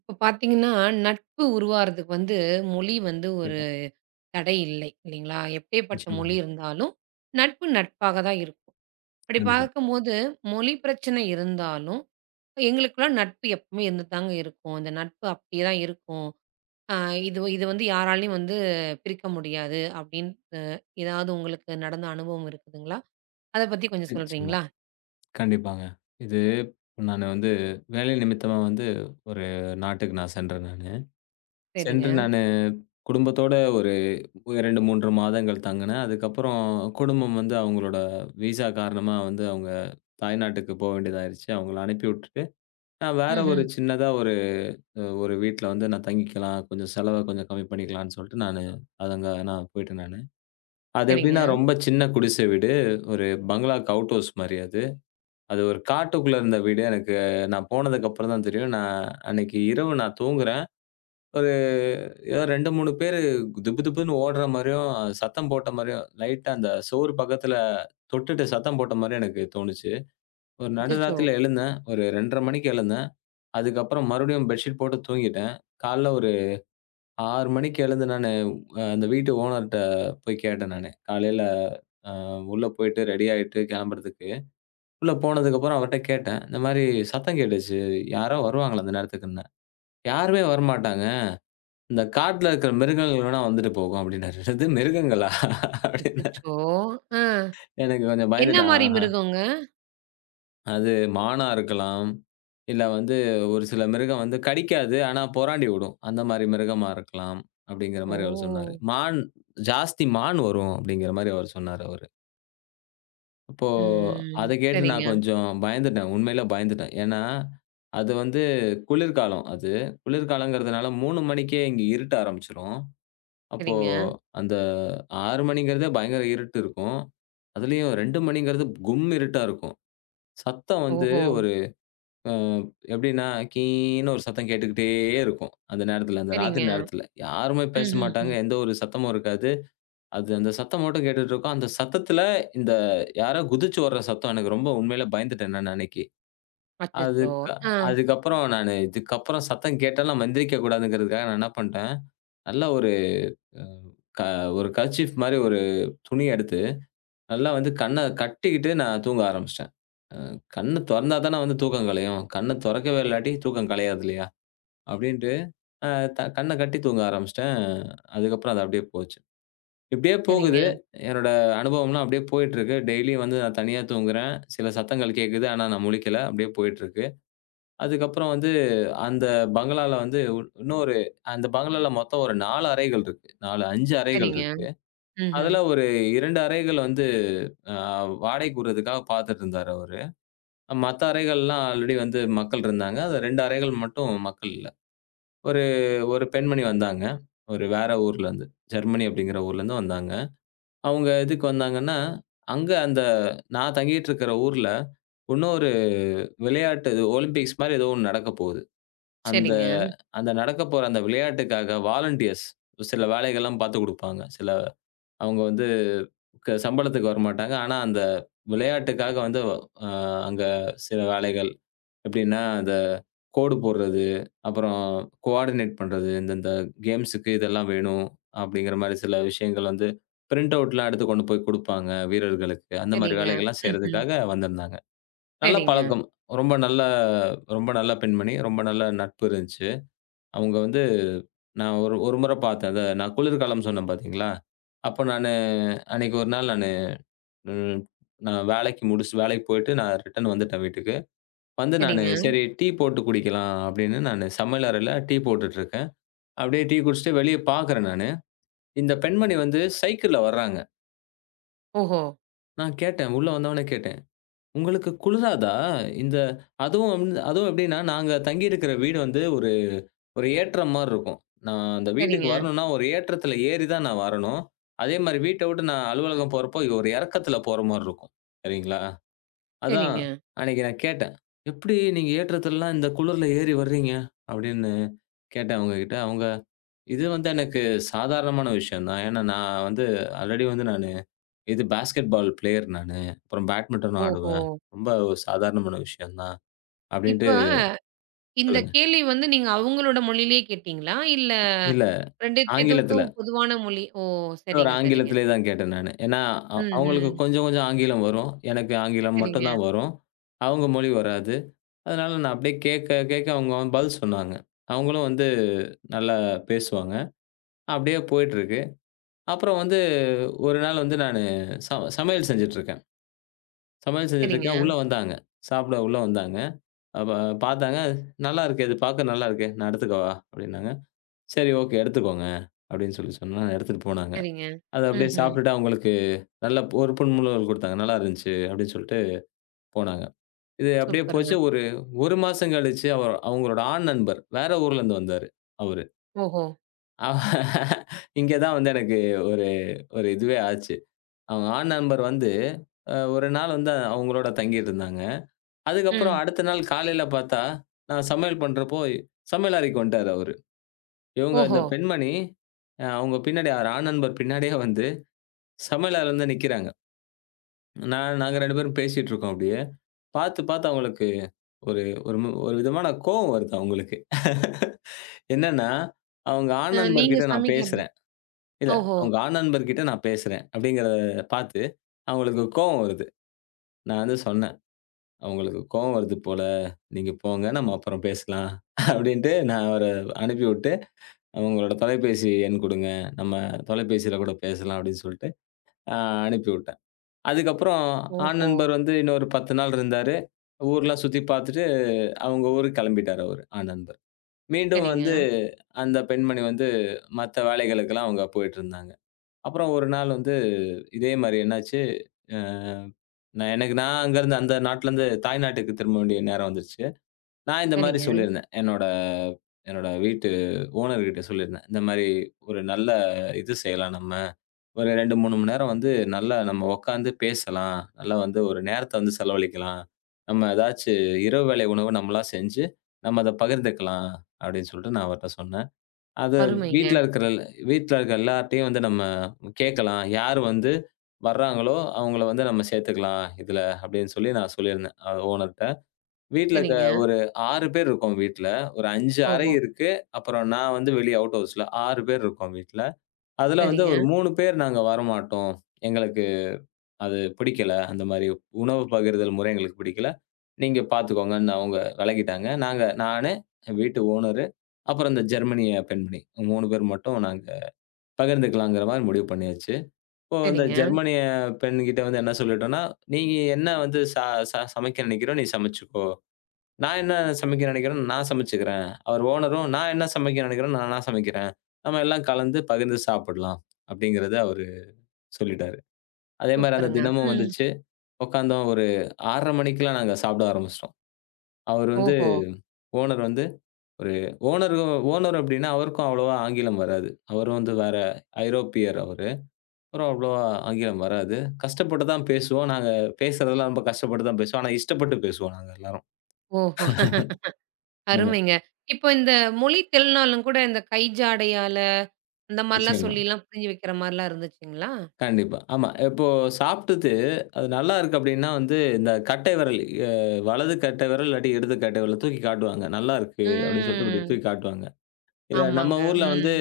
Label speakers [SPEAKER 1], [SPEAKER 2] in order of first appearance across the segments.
[SPEAKER 1] இப்ப பார்த்தீங்கன்னா, நட்பு உருவாறதுக்கு வந்து மொழி வந்து ஒரு
[SPEAKER 2] கண்டிப்பா.
[SPEAKER 1] தடை இல்லை. இல்லைங்களா? எப்பேற்பட்ட மொழி
[SPEAKER 2] நிச்சயமாங்க.
[SPEAKER 1] இருந்தாலும், நட்பு நட்பாக தான் இருக்கும். அப்படி
[SPEAKER 2] கண்டிப்பா.
[SPEAKER 1] பார்க்கும்போது, மொழி பிரச்சனை இருந்தாலும், எங்களுக்குள்ள நட்பு எப்பவுமே இருந்துதாங்க இருக்கும். இந்த நட்பு அப்படியே தான் இருக்கும். அ இது இது வந்து யாராலயும் வந்து பிரிக்க முடியாது அப்படின்னு ஏதாவது உங்களுக்கு நடந்த அனுபவம் இருக்குதுங்களா? அத பத்தி கொஞ்சம்
[SPEAKER 2] நிச்சயமா.
[SPEAKER 1] சொல்றீங்களா?
[SPEAKER 2] கண்டிப்பாங்க. இது நானு வேலை நிமித்தமா ஒரு நாட்டுக்கு நான் சென்றேன் நானு.
[SPEAKER 1] சரிங்க.
[SPEAKER 2] சென்று நானு குடும்பத்தோட ஒரு 2, 3 மாதங்கள் தங்குனேன். அதுக்கப்புறம் குடும்பம் அவங்களோட விசா காரணமா அவங்க தாய்நாட்டுக்கு போ வேண்டியதாயிருச்சு. அவங்கள அனுப்பி விட்டுட்டு, நான் வேற ஒரு
[SPEAKER 1] ம்ஹ்ம்.
[SPEAKER 2] சின்னதா ஒரு வீட்ல நான் தங்கிக்கலாம். கொஞ்சம் செலவ கொஞ்சம் கம்மி பண்ணிக்கலான்னு சொல்ட்டு நானு அதங்க நான் போய்ட்டேன் நானு. அது
[SPEAKER 1] சரிங்க.
[SPEAKER 2] எப்படின்னா ரொம்ப சின்ன குடிசை வீடு. ஒரு பங்களாக்கு அவுட் ஹவுஸ் மாரி அது. அது ஒரு காட்டுக்குள்ள இருந்த வீடு. எனக்கு நான் போனதுக்கப்புறம் தான் தெரியும். நான் அன்னைக்கு இரவு நான் தூங்குறேன். ஒரு ஏதோ 2, 3 பேரு திபு திபுன்னு ஓடுற மாரியும், சத்தம் போட்ட மாரியும், லைட்டா அந்த சுவர் பக்கத்துல தொட்டுட்டு சத்தம் போட்ட மாரியும் எனக்கு தோணுச்சு. ஒரு
[SPEAKER 1] அச்சச்சோ!
[SPEAKER 2] நடுராத்திரில எழுந்தேன். ஒரு 2:30 மணிக்கு எழுந்தேன். அதுக்கப்புறம் மறுபடியும் பெட்ஷீட் போட்டு தூங்கிட்டேன். காலைல ஒரு 6 மணிக்கு எழுந்து நானு அந்த வீட்டு ஓனர்ட்ட போய் கேட்டேன் நானு. காலையில அ உள்ள போயிட்டு ரெடி ஆயிட்டு கிளம்புறதுக்கு. உள்ள போனதுக்கப்புறம் அவர்ட்ட கேட்டேன். இந்த மாரி சத்தம் கேட்டுச்சு. யாரோ வருவாங்களா அந்த நேரத்துக்குன்னேன். யாருமே வரமாட்டாங்க. இந்த காட்டுல இருக்கிற மிருகங்கள் வேணா வந்துட்டு போகும் அப்டின்னாரு. என்னது மிருகங்களா? அப்டின்னேன்.
[SPEAKER 1] அச்சச்சோ! அ
[SPEAKER 2] எனக்கு கொஞ்சம்
[SPEAKER 1] என்ன
[SPEAKER 2] பயந்துட்டேன்.
[SPEAKER 1] மாரி
[SPEAKER 2] ஆஹா,
[SPEAKER 1] மிருகங்க?
[SPEAKER 2] அது மானா இருக்கலாம். இல்ல ஒரு சில மிருகம் கடிக்காது. ஆனா பொறாண்டி விடும். அந்த மாரி மிருகமா இருக்கலாம். அப்டிங்கிற மாரி அவரு சொன்னாரு.
[SPEAKER 1] ஓ!
[SPEAKER 2] மான் ஜாஸ்தி மான் வரும் அப்டிங்கிற மாரி அவரு சொன்னாரு அவரு. அப்போ
[SPEAKER 1] ம்.
[SPEAKER 2] அத கேட்டு
[SPEAKER 1] சரிங்க,
[SPEAKER 2] நான் கொஞ்சம் பயந்துட்டேன். உண்மையிலே பயந்துட்டேன். ஏன்னா, அது வந்து குளிர்காலம் அது. குளிர்காலங்கிறதுனால 3 மணிக்கே இங்க இருட்ட ஆரம்பிச்சுரும். அப்போ
[SPEAKER 1] சரிங்க.
[SPEAKER 2] அந்த 6 மணிங்கிறதே பயங்கர இருட்டு இருக்கும். அதுலயும் 2 மணிங்கிறது கும் இருட்டா இருக்கும். சத்தம் வந்து
[SPEAKER 1] ஓஹோ!
[SPEAKER 2] ஒரு அ எப்படின்னா, கீன்னு ஒரு சத்தம் கேட்டுக்கிட்டே இருக்கும். அந்த நேரத்துல, அந்த ராத்திரி
[SPEAKER 1] சரிங்க.
[SPEAKER 2] நேரத்துல. யாருமே பேச
[SPEAKER 1] ம்ஹ்ஹ்ம்.
[SPEAKER 2] மாட்டாங்க. எந்த ஒரு சத்தமும் இருக்காது. அது அந்த சத்தம் மட்டும் கேட்டுட்டு இருக்கும். அந்த சத்தத்துல இந்த யாரோ குதிச்சு வர்ற சத்தம் எனக்கு ரொம்ப உண்மையிலே பயந்துட்டேன் நான் அன்னைக்கு.
[SPEAKER 1] அச்சச்சோ!
[SPEAKER 2] அதுக்கு
[SPEAKER 1] ஆ.
[SPEAKER 2] அதுக்கப்புறம் நானு இதுக்கப்புறம் சத்தம் கேட்டாலும் மந்திரிக்க கூடாதுங்கிறதுக்காக நான் என்ன பண்ட்டேன், நல்லா ஒரு அஹ், க ஒரு கர்ச்சீஃப் மாரி ஒரு துணிய எடுத்து, நல்லா கண்ண கட்டிக்கிட்டு நான் தூங்க ஆரம்பிச்சுட்டேன். அ கண்ணு தொறந்தா தானே தூக்கம் கலையும். கண்ண தொறக்கவே இல்லாட்டி தூக்கம் கலையாது இல்லையா? அப்டின்ட்டு அ த கண்ண கட்டி தூங்க ஆரம்பிச்சுட்டேன். அதுக்கப்புறம் அது அப்டியே போச்சு. இப்படியே போகுது.
[SPEAKER 1] சரிங்க,
[SPEAKER 2] என்னோட அனுபவம்லாம் அப்படியே போயிட்டுருக்கு. டெய்லியும் நான் தனியா தூங்குறேன். சில சத்தங்கள் கேட்குது. ஆனா நான் முழிக்கல. அப்படியே போயிட்டுருக்கு. அதுக்கப்புறம் அந்த பங்களால வந்து உ- இன்னொரு அந்த பங்களால மொத்தம் ஒரு 4 அறைகள் இருக்கு. 4, 5 அறைகள்
[SPEAKER 1] சரிங்க.
[SPEAKER 2] இருக்கு.
[SPEAKER 1] ம்ஹ்ம்.
[SPEAKER 2] அதுல ஒரு 2 அறைகள் வந்து அ வாடகைக்கு விடுறதுக்காக பார்த்துட்டு இருந்தாரு அவரு. மத்த அறைகள்லாம் ஆல்ரெடி மக்கள் இருந்தாங்க. அதுல 2 அறைகள் மட்டும் மக்கள் இல்ல. ஒரு ஒரு பெண்மணி வந்தாங்க. ஒரு வேற ஊர்லருந்து. ஜெர்மனி அப்படிங்கிற ஊர்லருந்து வந்தாங்க. அவங்க எதுக்கு வந்தாங்கன்னா, அங்க அந்த நான் தங்கிட்டு இருக்கிற ஊர்ல, இன்னொரு விளையாட்டு இது ஒலிம்பிக்ஸ் மாரி ஏதோ ஒண்ணு நடக்கப் போகுது. அந்த
[SPEAKER 1] சரிங்க,
[SPEAKER 2] அந்த நடக்கப் போற அந்த விளையாட்டுக்காக வாலண்டியர்ஸ் சில வேலைகள்லாம் பார்த்துக் குடுப்பாங்க. சில அவங்க வந்து க சம்பளத்துக்கு வரமாட்டாங்க. ஆனா அந்த விளையாட்டுக்காக வந்து அ அங்க சில வேலைகள் எப்படின்னா, அந்த கோடு போடுறது, அப்புறம் கோஆர்டினேட் பண்றது. இந்தந்த கேம்ஸுக்கு இதெல்லாம் வேணும், அப்படிங்கிற மாரி சில விஷயங்கள் பிரிண்ட் அவுட்லாம் எடுத்து கொண்டு போய் குடுப்பாங்க வீரர்களுக்கு. அந்த மாரி
[SPEAKER 1] சரிங்க.
[SPEAKER 2] வேலைகள்லாம்
[SPEAKER 1] ம்ஹ்ம்.
[SPEAKER 2] செய்றதுக்காக வந்திருந்தாங்க. நல்ல
[SPEAKER 1] சரிங்க,
[SPEAKER 2] பழக்கம். ரொம்ப நல்ல ரொம்ப நல்ல பெண்மணி. ரொம்ப நல்ல நட்பு இருந்துச்சு. அவங்க நான் ஒரு ஒரு முறை பார்த்தேன். அத நான் குளிர்காலம் சொன்னேன் பார்த்தீங்களா? அப்ப நானு அன்னைக்கு ஒரு நாள் நானு ம் நான் வேலைக்கு முடிச்சுட்டு வேலைக்கு போயிட்டு நான் ரிட்டர்ன் வந்துட்டேன் வீட்டுக்கு. நானு
[SPEAKER 1] சரிங்க.
[SPEAKER 2] சரி டீ போட்டு குடிக்கலாம் அப்படின்னு நானு சமையல் அறையில டீ போட்டுட்டு இருக்கேன். அப்படியே டீ குடிச்சுட்டு வெளிய பார்க்குறேன் நானு. இந்த பெண்மணி சைக்கிள்ல வர்றாங்க.
[SPEAKER 1] ஓஹோ!
[SPEAKER 2] நான் கேட்டேன், உள்ள வந்தவொன்னே கேட்டேன், "உங்களுக்கு குளிராதா?" இந்த அதுவும் வந்து அதுவும் எப்படின்னா, நாங்க தங்கியிருக்கிற வீடு ஒரு ஒரு ஏற்றம் மாரி இருக்கும். நான் அந்த வீட்டுக்கு
[SPEAKER 1] சரிங்க,
[SPEAKER 2] வரணும்னா ஒரு ஏற்றத்துல ஏறி தான் நான் வரணும். அதே மாரி வீட்ட விட்டு நான் அலுவலகம் போறப்போ ஒரு இறக்கத்துல போற மாரி இருக்கும். சரிங்களா? அதான்
[SPEAKER 1] சரிங்க.
[SPEAKER 2] அன்னைக்கு நான் கேட்டேன், "எப்படி நீங்க ஏற்றத்துலலாம் இந்த குளிர்ல ஏறி வர்றீங்க?" அப்படின்னு கேட்டேன் அவங்ககிட்ட. அவங்க இது எனக்கு சாதாரணமான விஷயம் தான். ஏன்னா நான் ஆல்ரெடி நானு இது பாஸ்கெட் பால் பிளேயர் நானு. அப்புறம் பேட்மிட்டனும்
[SPEAKER 1] ஓஹோ!
[SPEAKER 2] ஆடுவேன். ரொம்ப ஒரு சாதாரணமான விஷயம் தான். அப்டின்ட்டு
[SPEAKER 1] இப்ப இந்த
[SPEAKER 2] சொல்லுங்க.
[SPEAKER 1] கேள்வி வந்து நீங்க அவங்களோட மொழியிலேயே கேட்டீங்களா? இல்ல
[SPEAKER 2] இல்ல
[SPEAKER 1] 2
[SPEAKER 2] ஆங்கிலத்தில.
[SPEAKER 1] பேத்துக்கும் பொதுவான மொழி. ஓ!
[SPEAKER 2] ஒரு
[SPEAKER 1] சரிங்க, சரிங்க.
[SPEAKER 2] ஆங்கிலத்திலே தான் கேட்டேன் நானு. ஏன்னா
[SPEAKER 1] ம்,
[SPEAKER 2] அவங்களுக்கு
[SPEAKER 1] ம்.
[SPEAKER 2] கொஞ்சம் கொஞ்சம் ஆங்கிலம் வரும். எனக்கு ஆங்கிலம்
[SPEAKER 1] சரிங்க,
[SPEAKER 2] மட்டும் தான் வரும். அவங்க மொழி வராது. அதனால நான் அப்டியே கேட்க கேட்க அவங்க பதில் சொன்னாங்க. அவங்களும் நல்லா பேசுவாங்க. அப்டியே போயிட்டுருக்கு. அப்புறம் ஒரு நாள் நானு ச சமையல்
[SPEAKER 1] சரிங்க,
[SPEAKER 2] செஞ்சுட்டுருக்கேன். உள்ள வந்தாங்க. சாப்பிட உள்ள வந்தாங்க. அப்ப பார்த்தாங்க. "நல்லா இருக்கே! இது பார்க்க நல்லா இருக்கே! நான் எடுத்துக்கவா?" அப்படின்னாங்க. "சரி, ஓகே. எடுத்துக்கோங்க." அப்படின்னு சொல்லி சொன்னா எடுத்துட்டு போனாங்க.
[SPEAKER 1] சரிங்க.
[SPEAKER 2] அத அப்படியே
[SPEAKER 1] ம்ஹ்ம்.
[SPEAKER 2] சாப்பிட்டுட்டு அவங்களுக்கு நல்ல ஒரு புன்முறுவல் குடுத்தாங்க. "நல்லா இருந்துச்சு." அப்படின்னு சொல்லிட்டு போனாங்க. இது அப்படியே
[SPEAKER 1] சூப்பருங்க.
[SPEAKER 2] போச்சு. ஒரு 1 மாசம் கழிச்சு அவங்களோட ஆண் நண்பர் வேற ஊர்லருந்து வந்தாரு அவரு.
[SPEAKER 1] ஓஹோ!
[SPEAKER 2] இங்க தான் எனக்கு ஒரு ஒரு இதுவே ஆச்சு. அவங்க ஆண் நண்பர் வந்து அ ஒரு நாள் அவங்களோட தங்கியிருந்தாங்க. அதுக்கப்புறம்
[SPEAKER 1] ம்.
[SPEAKER 2] அடுத்த நாள் காலையில பார்த்தா, நான் சமையல் பண்றப்போ சமையல் அறைக்கு வந்துட்டாரு அவரு. இவங்க இந்த
[SPEAKER 1] ஓஹோ!
[SPEAKER 2] பெண்மணி அவங்க பின்னாடி ஒரு ஆண் நண்பர் பின்னாடியே சமையல் அறையில நிக்கிறாங்க. நாங்க 2 பேரும் பேசிட்டு இருக்கோம் அப்படியே. பார்த்து, பார்த்து அவங்களுக்கு ஒரு ஒரு மு- ஒரு விதமான கோவம் வருது அவங்களுக்கு. என்னன்னா, அவங்க ஆண் நண்பர்
[SPEAKER 1] நீங்க
[SPEAKER 2] கிட்ட நான்
[SPEAKER 1] சமைக்கிறது
[SPEAKER 2] பேசுறேன். இல்ல
[SPEAKER 1] ஓஹோ!
[SPEAKER 2] அவங்க ஆண் நண்பர் கிட்ட நான் பேசுறேன் அப்படிங்கிறத பார்த்து அவங்களுக்கு கோவம் வருது. நான் சொன்னேன். "அவங்களுக்கு கோவம் வருது போல, நீங்க போங்க நம்ம அப்புறம் பேசலாம்" அப்படின்ட்டு நான் அவர அனுப்பிவிட்டு, "உங்களோட தொலைபேசி எண் குடுங்க. நம்ம தொலைபேசியில கூட பேசலாம்" அப்படின்னு சொல்லிட்டு அ அனுப்பிவிட்டேன். அதுக்கப்புறம் ஆண்
[SPEAKER 1] ஓஹோ!
[SPEAKER 2] நண்பர் இன்னொரு 10 நாள் இருந்தாரு. ஊர்லாம் சுத்தி பார்த்துட்டு அவங்க ஊருக்கு கிளம்பிட்டாரு அவரு, ஆண் நண்பர். மீண்டும்
[SPEAKER 1] சரிங்க,
[SPEAKER 2] அந்த பெண்மணி மத்த வேலைகளுக்கெல்லாம் அவங்க போயிட்டுருந்தாங்க. அப்புறம் ஒரு நாள் இதே மாரி என்னாச்சு, அ நான் அங்கருந்து அந்த நாட்டுலருந்து தாய்நாட்டுக்கு திரும்ப வேண்டிய நேரம் வந்துருச்சு. நான் இந்த மாரி
[SPEAKER 1] சரிங்க.
[SPEAKER 2] சொல்லியிருந்தேன். என்னோட என்னோட வீட்டு ஓனர் கிட்ட சொல்லியிருந்தேன். இந்த மாரி ஒரு நல்ல இது செய்யலாம் நம்ம. ஒரு 2, 3 மணி நேரம் நல்லா நம்ம உட்காந்து பேசலாம். நல்லா ஒரு நேரத்த செலவழிக்கலாம். நம்ம ஏதாச்சு இரவு வேளை உணவு நம்மளா செஞ்சு, நம்ம அத பகிர்ந்துக்கலாம் அப்படின்னு சொல்லிட்டு நான் அவர்ட்ட சொன்னேன். அத வீட்ல
[SPEAKER 1] அருமைங்க.
[SPEAKER 2] இருக்கிற வீட்ல இருக்கிற எல்லார்ட்டயும் நம்ம கேட்கலாம். யார் வர்றாங்களோ அவங்கள நம்ம சேர்த்துக்கலாம் இதுல அப்படின்னு சொல்லி நான் சொல்லியிருந்தேன், ஓனர்ட்ட. வீட்ல க
[SPEAKER 1] சரிங்க.
[SPEAKER 2] ஒரு 6 பேர் இருக்கோம் வீட்ல. ஒரு 5 அறை
[SPEAKER 1] ஓஹோ!
[SPEAKER 2] இருக்கு. அப்புறம் நான் வெளிய அவுட் ஹவுஸ்ல. 6 பேர் இருக்கோம் வீட்ல. அதுல
[SPEAKER 1] சரிங்க,
[SPEAKER 2] ஒரு 3 பேர் நாங்க வரமாட்டோம். எங்களுக்கு அது பிடிக்கல. அந்த மாரி உணவு பகிர்தல் முறை எங்களுக்கு பிடிக்கல. நீங்க பார்த்துக்கோங்கன்னு அவங்க விலகிட்டாங்க. நாங்க நானு, வீட்டு ஓனரு, அப்புறம் இந்த ஜெர்மனிய பெண்மணி. 3 பேர் மட்டும் நாங்க பகிர்ந்துக்கலாங்கிற மாரி முடிவு பண்ணியாச்சு. இப்போ அந்த
[SPEAKER 1] சரிங்க.
[SPEAKER 2] ஜெர்மனிய பெண்கிட்ட என்ன சொல்லிட்டோம்னா, "நீங்க என்ன வந்து ச ச சமைக்க நினைக்கிறோ, நீ சமைச்சுக்கோ." நான் என்ன சமைக்க நினைக்கிறேன், நான் சமைச்சுக்கிறேன். அவர் ஓனரும் நான் என்ன சமைக்க நினைக்கிறேன், நான் நான் சமைக்கிறேன். நம்ம எல்லாம் கலந்து பகிர்ந்து சாப்பிடலாம் அப்படிங்கிறத அவரு சொல்லிட்டாரு. அதே மாரி அந்த
[SPEAKER 1] சூப்பருங்க.
[SPEAKER 2] தினமும்
[SPEAKER 1] ம்.
[SPEAKER 2] வந்துச்சு. உட்கார்ந்தோம் ஒரு 6:30 மணிக்கெல்லாம் நாங்க சாப்பிட ஆரம்பிச்சிட்டோம். அவர் வந்து
[SPEAKER 1] ஓஹோ!
[SPEAKER 2] ஓனர் வந்து ஒரு ஓனர் ஓனர் அப்படின்னா அவருக்கும் அவ்வளவா ஆங்கிலம் வராது. அவரும் வேற ஐரோப்பியர் அவரு. அவரும் அவ்வளவா ஆங்கிலம் வராது. கஷ்டப்பட்டு தான் பேசுவோம். நாங்க பேசுறதெல்லாம் ரொம்ப கஷ்டப்பட்டு தான் பேசுவோம். ஆனா இஷ்டப்பட்டு பேசுவோம் நாங்க எல்லாரும்.
[SPEAKER 1] ஓஹோ!
[SPEAKER 2] ஆமா.
[SPEAKER 1] அருமைங்க. இப்போ இந்த மொழி தெரியலனாலும் கூட இந்த கை ஜாடையால, அந்த மாரிலாம்
[SPEAKER 2] நிச்சயமா.
[SPEAKER 1] சொல்லிலாம் புரிய வைக்கிற மாரிலாம் இருந்துச்சுங்களா?
[SPEAKER 2] கண்டிப்பா. ஆமா. இப்போ சாப்பிட்டுட்டு அது நல்லா இருக்கு அப்டின்னா, இந்த கட்டை விரல் அ வலது கட்டை விரல் இல்லாட்டி இடது கட்டை விரல தூக்கி காட்டுவாங்க. "நல்லா இருக்கு" அப்டின்னு சொல்லிட்டு இப்டி
[SPEAKER 1] ம்.
[SPEAKER 2] தூக்கி காட்டுவாங்க. இத நம்ம
[SPEAKER 1] ஆமாங்க.
[SPEAKER 2] ஊர்ல
[SPEAKER 1] ம்.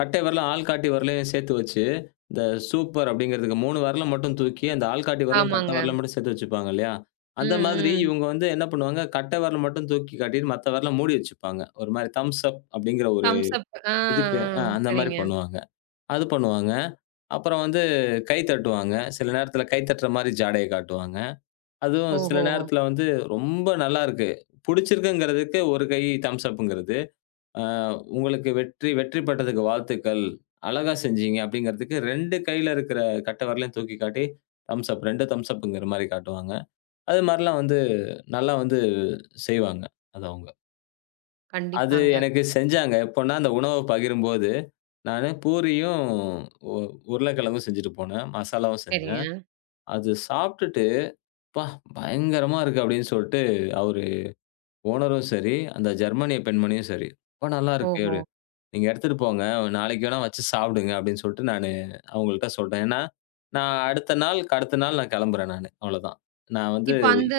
[SPEAKER 2] கட்டை விரலும், ஆள்காட்டி விரலையும் சேர்த்து வச்சு, இந்த சூப்பர் அப்டிங்கிறதுக்கு 3 விரல மட்டும் தூக்கி, அந்த ஆள்காட்டி விரலையும், கட்டை
[SPEAKER 1] ஆமாங்க.
[SPEAKER 2] விரலையும் மட்டும் சேர்த்து வச்சுப்பாங்க இல்லையா?
[SPEAKER 1] ம்,
[SPEAKER 2] அந்த மாதிரி
[SPEAKER 1] ம்.
[SPEAKER 2] இவங்க என்ன பண்ணுவாங்க, கட்டை விரல மட்டும் தூக்கி காட்டிட்டு மத்த விரல மூடி வச்சுப்பாங்க. ஒரு மாரி தம்ப்ஸ் அப் அப்டிங்கிற ஒரு
[SPEAKER 1] தம்ஸ் அப். ஆ, ஆ.
[SPEAKER 2] இதுக்கு அ அந்த மாரி
[SPEAKER 1] சரிங்க.
[SPEAKER 2] பண்ணுவாங்க. அது பண்ணுவாங்க. அப்புறம் கை தட்டுவாங்க. சில நேரத்தில கை தட்டுற மாரி ஜாடைய காட்டுவாங்க. அதுவும் சில
[SPEAKER 1] ஓஹோஹோ!
[SPEAKER 2] நேரத்தில ரொம்ப நல்லாருக்கு. புடிச்சிருக்குங்கிறதுக்கு ஒரு கை தம்ஸ் அப்ங்கிறது. அ உங்களுக்கு வெற்றி வெற்றி பெற்றதுக்கு வாழ்த்துக்கள். அழகா செஞ்சீங்க அப்டிங்கிறதுக்கு 2 கையில இருக்கிற கட்ட விரலையும் தூக்கி காட்டி தம்ஸ் அப் 2 தம்ஸ் அப்ங்கிற மாரி காட்டுவாங்க. அது மாரிலாம் நல்லா செய்வாங்க. அது அவங்க. அது
[SPEAKER 1] கண்டிப்பாங்க.
[SPEAKER 2] எனக்கு செஞ்சாங்க. எப்போன்னா அந்த உணவ பகிரும்போது நானு பூரியும், உ உருளைக்கிழங்கும் செஞ்சுட்டு போனேன். மசாலாவும் செஞ்சேன்.
[SPEAKER 1] சரிங்க.
[SPEAKER 2] அது சாப்பிட்டுட்டு, "அப்பா! பயங்கரமா இருக்கு" அப்படின்னு சொல்ட்டு அவரு ஓனரும் சரி, அந்த ஜெர்மானிய பெண்மணியும் சரி, "ரொம்ப நல்லா இருக்கு"
[SPEAKER 1] ஓஹோ!
[SPEAKER 2] அப்படின்னு. "நீங்க எடுத்துட்டு போங்க. நாளைக்கு வேணா வச்சு சாப்பிடுங்க" அப்படின்னு சொல்ட்டு நானு அவங்கள்ட்ட சொல்ட்டேன். ஏன்னா, நான் அடுத்த நாளுக்கு அடுத்த நாள் நான் கிளம்புறேன் நானு. அவ்வளோதான். நான்
[SPEAKER 1] இப்ப அந்த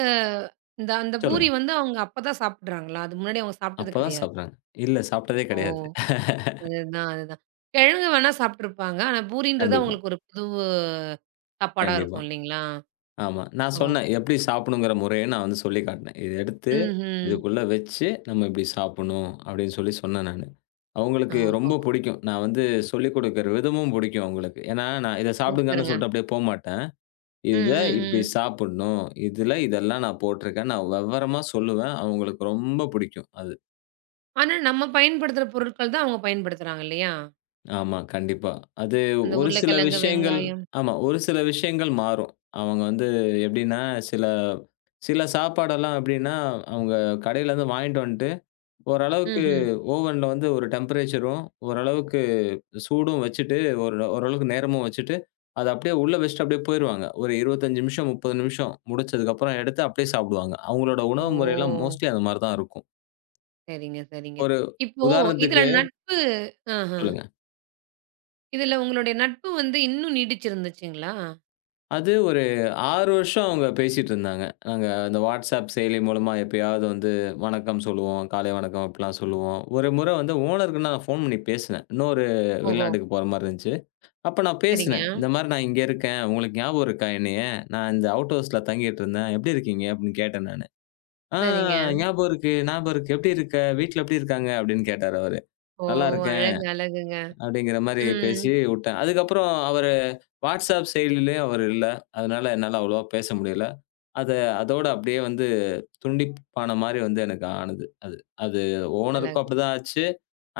[SPEAKER 1] இந்த அந்த பூரி
[SPEAKER 2] சொல்லுங்க.
[SPEAKER 1] வந்து அவங்க அப்பதான் சாப்பிடுறாங்களா? அது முன்னாடி அவங்க சாப்பிட்டது
[SPEAKER 2] அப்பதான்
[SPEAKER 1] கிடையாது.
[SPEAKER 2] சாப்பிடுறாங்க. இல்ல சாப்பிட்டதே
[SPEAKER 1] ஓ!
[SPEAKER 2] கிடையாது.
[SPEAKER 1] அதுதான், அதுதான். கிழங்கு வேணா சாப்ட்டுருப்பாங்க. ஆனா பூரின்றது
[SPEAKER 2] கண்டிப்பா,
[SPEAKER 1] அவங்களுக்கு ஒரு புது சாப்பாடா
[SPEAKER 2] கண்டிப்பா.
[SPEAKER 1] இருக்கும் இல்லைங்களா?
[SPEAKER 2] ஆமா. நான்
[SPEAKER 1] ஓ!
[SPEAKER 2] சொன்னேன். எப்படி சாப்பிடணுங்கிற முறைய நான் சொல்லி காட்டினேன். "இத எடுத்து
[SPEAKER 1] ம்ஹ்ம்.
[SPEAKER 2] இதுக்குள்ள வச்சு நம்ம இப்படி சாப்பிடணும் அப்படின்னு சொல்லி சொன்னேன் நானு. அவங்களுக்கு ரொம்ப
[SPEAKER 1] ஓஹோஹோ!
[SPEAKER 2] பிடிக்கும். நான் சொல்லிக் குடுக்கிற விதமும் பிடிக்கும் அவங்களுக்கு. ஏன்னா, நான் இத சாப்பிடுங்கன்னு
[SPEAKER 1] சூப்பருங்க.
[SPEAKER 2] சொல்லிட்டு அப்படியே போமாட்டேன்.
[SPEAKER 1] ம்,
[SPEAKER 2] இத இப்படி
[SPEAKER 1] ம், ம்.
[SPEAKER 2] சாப்பிடணும். இதுல இதெல்லாம் நான் போட்டிருக்கேன். நான் விவரமா சொல்லுவேன். அவங்களுக்கு ரொம்ப பிடிக்கும் அது.
[SPEAKER 1] ஆனா நம்ம பயன்படுத்துற பொருட்கள் தான் அவங்க பயன்படுத்துறாங்க இல்லையா?
[SPEAKER 2] ஆமா, கண்டிப்பா. அது
[SPEAKER 1] அந்த
[SPEAKER 2] ஒரு சில
[SPEAKER 1] உருளைக்கிழங்கு,
[SPEAKER 2] விஷயங்கள்
[SPEAKER 1] வெங்காயம்.
[SPEAKER 2] ஆமா, ஒரு சில விஷயங்கள் மாறும். அவங்க எப்படின்னா, சில சில சாப்பாடெல்லாம் எப்படின்னா, அவங்க கடையில இருந்து வாங்கிட்டு வந்துட்டு ஓரளவுக்கு
[SPEAKER 1] ம்ஹ்ம்.
[SPEAKER 2] ஓவன்ல ஒரு டெம்பரேச்சரும், ஓரளவுக்கு சூடும் வச்சுட்டு, ஒரு ஓரளவுக்கு நேரமும் வச்சுட்டு, அத அப்படியே உள்ள வச்சுட்டு அப்படியே போயிருவாங்க. ஒரு 25 நிமிஷம், 30 நிமிஷம் முடிச்சதுக்கப்புறம் எடுத்து அப்படியே சாப்பிடுவாங்க. அவங்களோட உணவு முறையெல்லாம்
[SPEAKER 1] ஓ!
[SPEAKER 2] மோஸ்ட்லி அந்த மாரி தான் இருக்கும்.
[SPEAKER 1] சரிங்க, சரிங்க.
[SPEAKER 2] ஒரு
[SPEAKER 1] இப்போ இதுல
[SPEAKER 2] உதாரணத்துக்கு
[SPEAKER 1] நட்பு ஆஹ.
[SPEAKER 2] சொல்லுங்க.
[SPEAKER 1] இதுல உங்களுடைய நட்பு வந்து இன்னும் நீடிச்சிருந்துச்சுங்களா?
[SPEAKER 2] அது ஒரு 6 வருஷம் அவங்க பேசிட்டு இருந்தாங்க. நாங்க அந்த WhatsApp செயலி மூலமா எப்பயாவது வணக்கம் சொல்லுவோம், காலை வணக்கம் அப்படிலாம் சொல்லுவோம். ஒரு முறை ஓனருக்கு நான் ஃபோன் பண்ணி பேசினேன். இன்னொரு
[SPEAKER 1] ஓஹோ!
[SPEAKER 2] வெளிநாட்டுக்கு போற மாரி இருந்துச்சு. அப்ப நான்
[SPEAKER 1] சரிங்க,
[SPEAKER 2] பேசினேன். இந்த மாரி நான் இங்க இருக்கேன். உங்களுக்கு ஞாபகம் இருக்கா என்னைய? நான் இந்த அவுட் ஹவுஸ்ல தங்கிட்டுருந்தேன். எப்படி இருக்கீங்க? அப்படின்னு கேட்டேன் நானு. ஆ
[SPEAKER 1] சரிங்க.
[SPEAKER 2] ஞாபகம் இருக்கு. எப்படி இருக்க? வீட்ல எப்படி இருக்காங்க? அப்படின்னு கேட்டாரு அவரு.
[SPEAKER 1] ஓ!
[SPEAKER 2] நல்லா இருக்கேன்
[SPEAKER 1] அழகு, அழகுங்க.
[SPEAKER 2] அப்படிங்கிற மாரி
[SPEAKER 1] ம்.
[SPEAKER 2] பேசி வுட்டேன். அதுக்கப்புறம் அவரு WhatsApp செயலிலயும் அவரு இல்ல. அதனால என்னால அவ்வளவா பேச முடியல. அத அதோட அப்படியே துண்டிப்பான மாரி எனக்கு ஆனது. அது அது ஓனருக்கும்
[SPEAKER 1] அழகு,
[SPEAKER 2] அப்படிதான் ஆச்சு.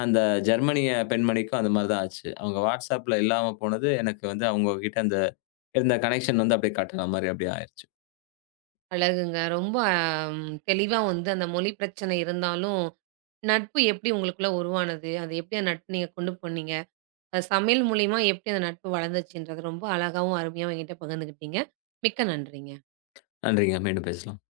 [SPEAKER 2] அந்த ஜெர்மனிய பெண்மணிக்கும் அது மாரி தான் ஆச்சு. அவங்க WhatsAppல இல்லாம போனது எனக்கு அவங்க கிட்ட இருந்த கனெக்ஷன் அப்படியே கட் ஆன மாரி அப்படியே ஆயிருச்சு.
[SPEAKER 1] அழகுங்க. ரொம்ப தெளிவா வந்து அந்த மொழி பிரச்சனை இருந்தாலும், நட்பு எப்படி உங்களுக்குள்ள உருவானது? அது எப்படி அந்த நட்பு நீங்க கொண்டு போனீங்க? அது சமையல் மூலியமா எப்படி அந்த நட்பு வளர்ந்துச்சுன்றது ரொம்ப அழகாவும், அருமையாவும் என்கிட்ட பகிர்ந்துக்கிட்டீங்க. மிக்க நன்றிங்க.
[SPEAKER 2] நன்றிங்க. மீண்டும் பேசலாம்.